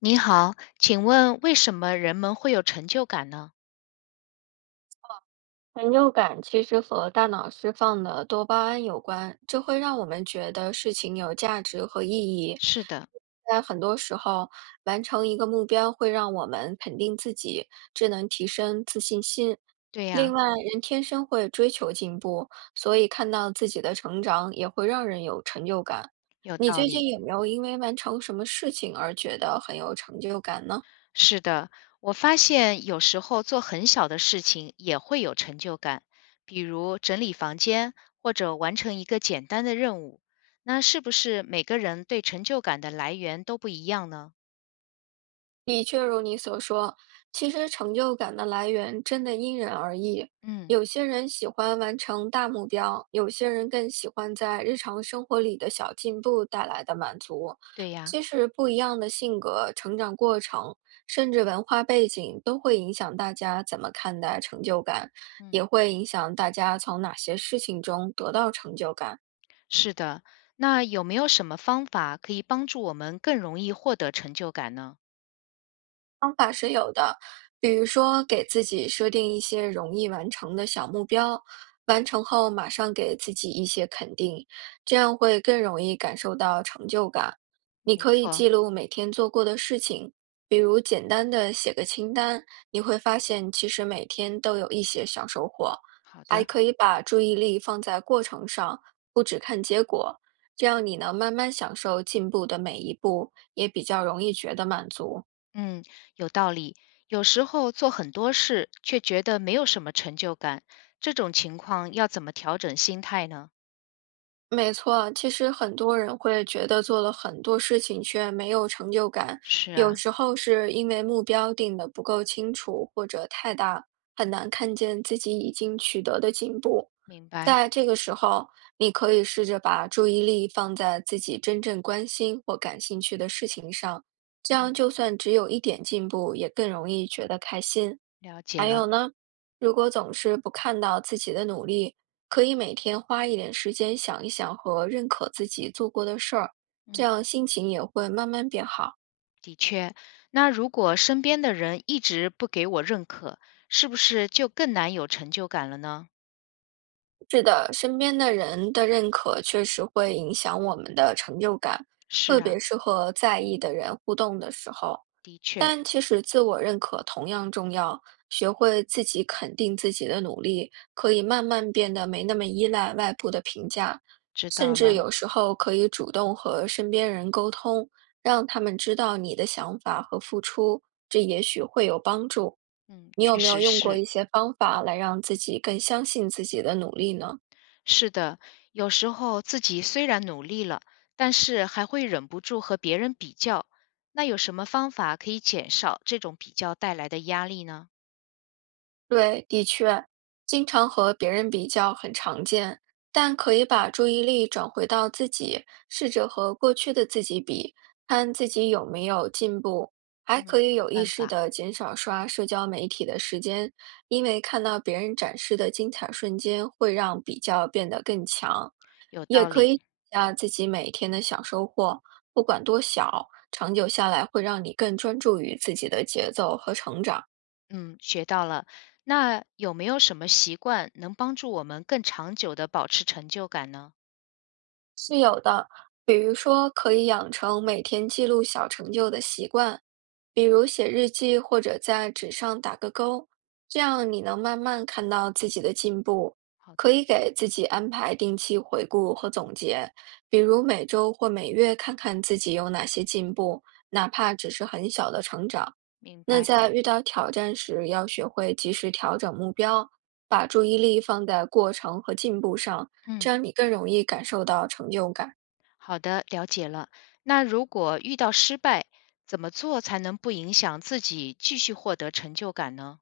你好，请问为什么人们会有成就感呢？成就感其实和大脑释放的多巴胺有关，这会让我们觉得事情有价值和意义。是的，在很多时候，完成一个目标会让我们肯定自己，这能提升自信心。对呀，另外，人天生会追求进步，所以看到自己的成长也会让人有成就感。有你道最理。近有没有因为完成什么事情而觉得很有成就感呢？是的，我发现有时候做很小的事情也会有成就感，比如整理房间或者完成一个简单的任务。那是不是每个人对成就感的来源都不一样呢？的确如你所说，其实成就感的来源真的因人而异。嗯，有些人喜欢完成大目标，有些人更喜欢在日常生活里的小进步带来的满足。对呀，即使不一样的性格、成长过程，甚至文化背景，都会影响大家怎么看待成就感，嗯，也会影响大家从哪些事情中得到成就感。是的。那有没有什么方法可以帮助我们更容易获得成就感呢？方法是有的，比如说给自己设定一些容易完成的小目标，完成后马上给自己一些肯定，这样会更容易感受到成就感。你没可以错，记录每天做过的事情，比如简单的写个清单，你会发现其实每天都有一些小收获。好还的。可以把注意力放在过程上，不只看结果，这样你能慢慢享受进步的每一步，也比较容易觉得满足。嗯，有道理。有时候做很多事，却觉得没有什么成就感，这种情况要怎么调整心态呢？没错，其实很多人会觉得做了很多事情却没有成就感，是啊，有时候是因为目标定得不够清楚或者太大，很难看见自己已经取得的进步。明白，在这个时候，你可以试着把注意力放在自己真正关心或感兴趣的事情上，这样就算只有一点进步，也更容易觉得开心。了解还了。有呢，如果总是不看到自己的努力，可以每天花一点时间想一想和认可自己做过的事儿，这嗯，样心情也会慢慢变好。的确。那如果身边的人一直不给我认可，是不是就更难有成就感了呢？是的，身边的人的认可确实会影响我们的成就感，是特别啊，是和在意的人互动的时候。的确，但其实自我认可同样重要，学会自己肯定自己的努力，可以慢慢变得没那么依赖外部的评价，知甚道至了。有时候可以主动和身边人沟通，让他们知道你的想法和付出，这也许会有帮助。嗯，你有确没有实用过是。一些方法来让自己更相信自己的努力呢？是的，有时候自己虽然努力了，但是还会忍不住和别人比较。那有什么方法可以减少这种比较带来的压力呢？对，的确，经常和别人比较很常见，但可以把注意力转回到自己，试着和过去的自己比，看自己有没有进步。还嗯，可以好有意办识法，的减少刷社交媒体的时间，因为看到别人展示的精彩瞬间，会让比较变得更强。有也道可理。以写下自己每天的小收获，不管多小，长久下来会让你更专注于自己的节奏和成长。嗯，学到了。那有没有什么习惯能帮助我们更长久的保持成就感呢？是有的，比如说可以养成每天记录小成就的习惯，比如写日记或者在纸上打个勾，这样你能慢慢看到自己的进步。好可的，以给自己安排定期回顾和总结，比如每周或每月看看自己有哪些进步，哪怕只是很小的成长。明那白。在遇到挑战时，要学会及时调整目标，把注意力放在过程和进步上。嗯，这样你更容易感受到成就感。好的，了解了。那如果遇到失败，怎么做才能不影响自己继续获得成就感呢？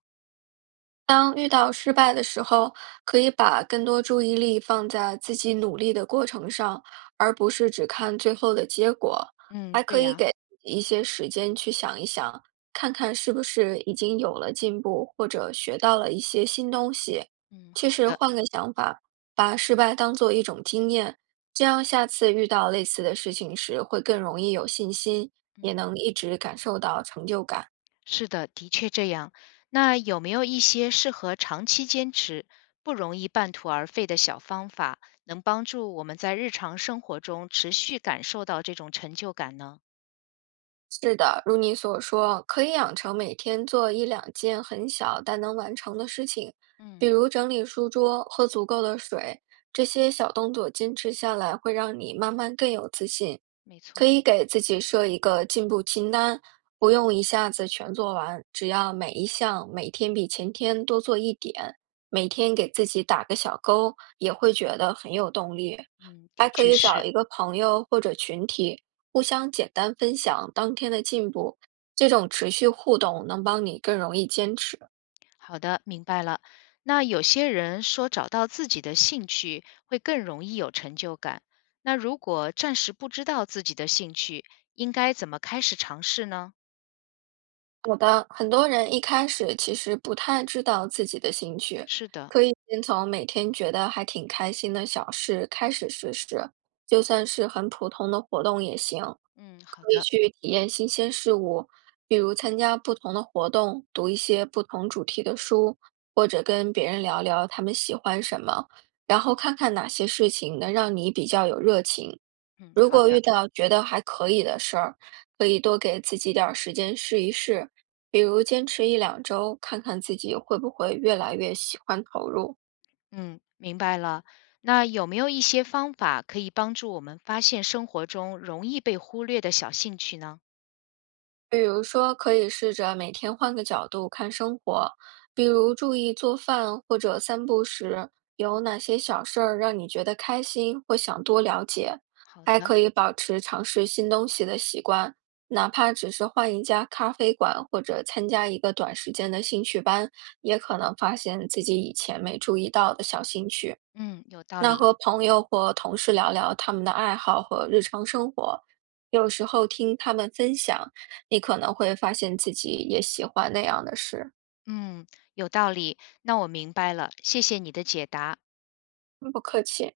当遇到失败的时候，可以把更多注意力放在自己努力的过程上，而不是只看最后的结果。嗯，还对可以呀。给一些时间去想一想，看看是不是已经有了进步，或者学到了一些新东西。嗯，其好实的。换个想法，把失败当做一种经验，这样下次遇到类似的事情时会更容易有信心，嗯，也能一直感受到成就感。是的，的确这样。那有没有一些适合长期坚持、不容易半途而废的小方法，能帮助我们在日常生活中持续感受到这种成就感呢？是的，如你所说，可以养成每天做一两件很小但能完成的事情，嗯，比如整理书桌、喝足够的水，这些小动作坚持下来，会让你慢慢更有自信。没可错，以给自己设一个进步清单，不用一下子全做完，只要每一项每天比前天多做一点，每天给自己打个小勾，也会觉得很有动力。嗯，的还可确以找是。一个朋友或者群体，互相简单分享当天的进步，这种持续互动能帮你更容易坚持。好的，明白了。那有些人说找到自己的兴趣会更容易有成就感。那如果暂时不知道自己的兴趣，应该怎么开始尝试呢？有的，很多人一开始其实不太知道自己的兴趣，是的，可以先从每天觉得还挺开心的小事开始试试，就算是很普通的活动也行。嗯，好可以的，去体验新鲜事物，比如参加不同的活动，读一些不同主题的书，或者跟别人聊聊他们喜欢什么，然后看看哪些事情能让你比较有热情。嗯，如好果遇的。到觉得还可以的事儿，可以多给自己点儿时间试一试，比如坚持一两周，看看自己会不会越来越喜欢投入。嗯，明白了。那有没有一些方法可以帮助我们发现生活中容易被忽略的小兴趣呢？比如说，可以试着每天换个角度看生活，比如注意做饭或者散步时有哪些小事儿让你觉得开心或想多了解。好还的，可以保持尝试新东西的习惯，哪怕只是换一家咖啡馆或者参加一个短时间的兴趣班，也可能发现自己以前没注意到的小兴趣。嗯，有道那理，和朋友或同事聊聊他们的爱好和日常生活，有时候听他们分享，你可能会发现自己也喜欢那样的事。嗯，有道理。那我明白了，谢谢你的解答。不客气。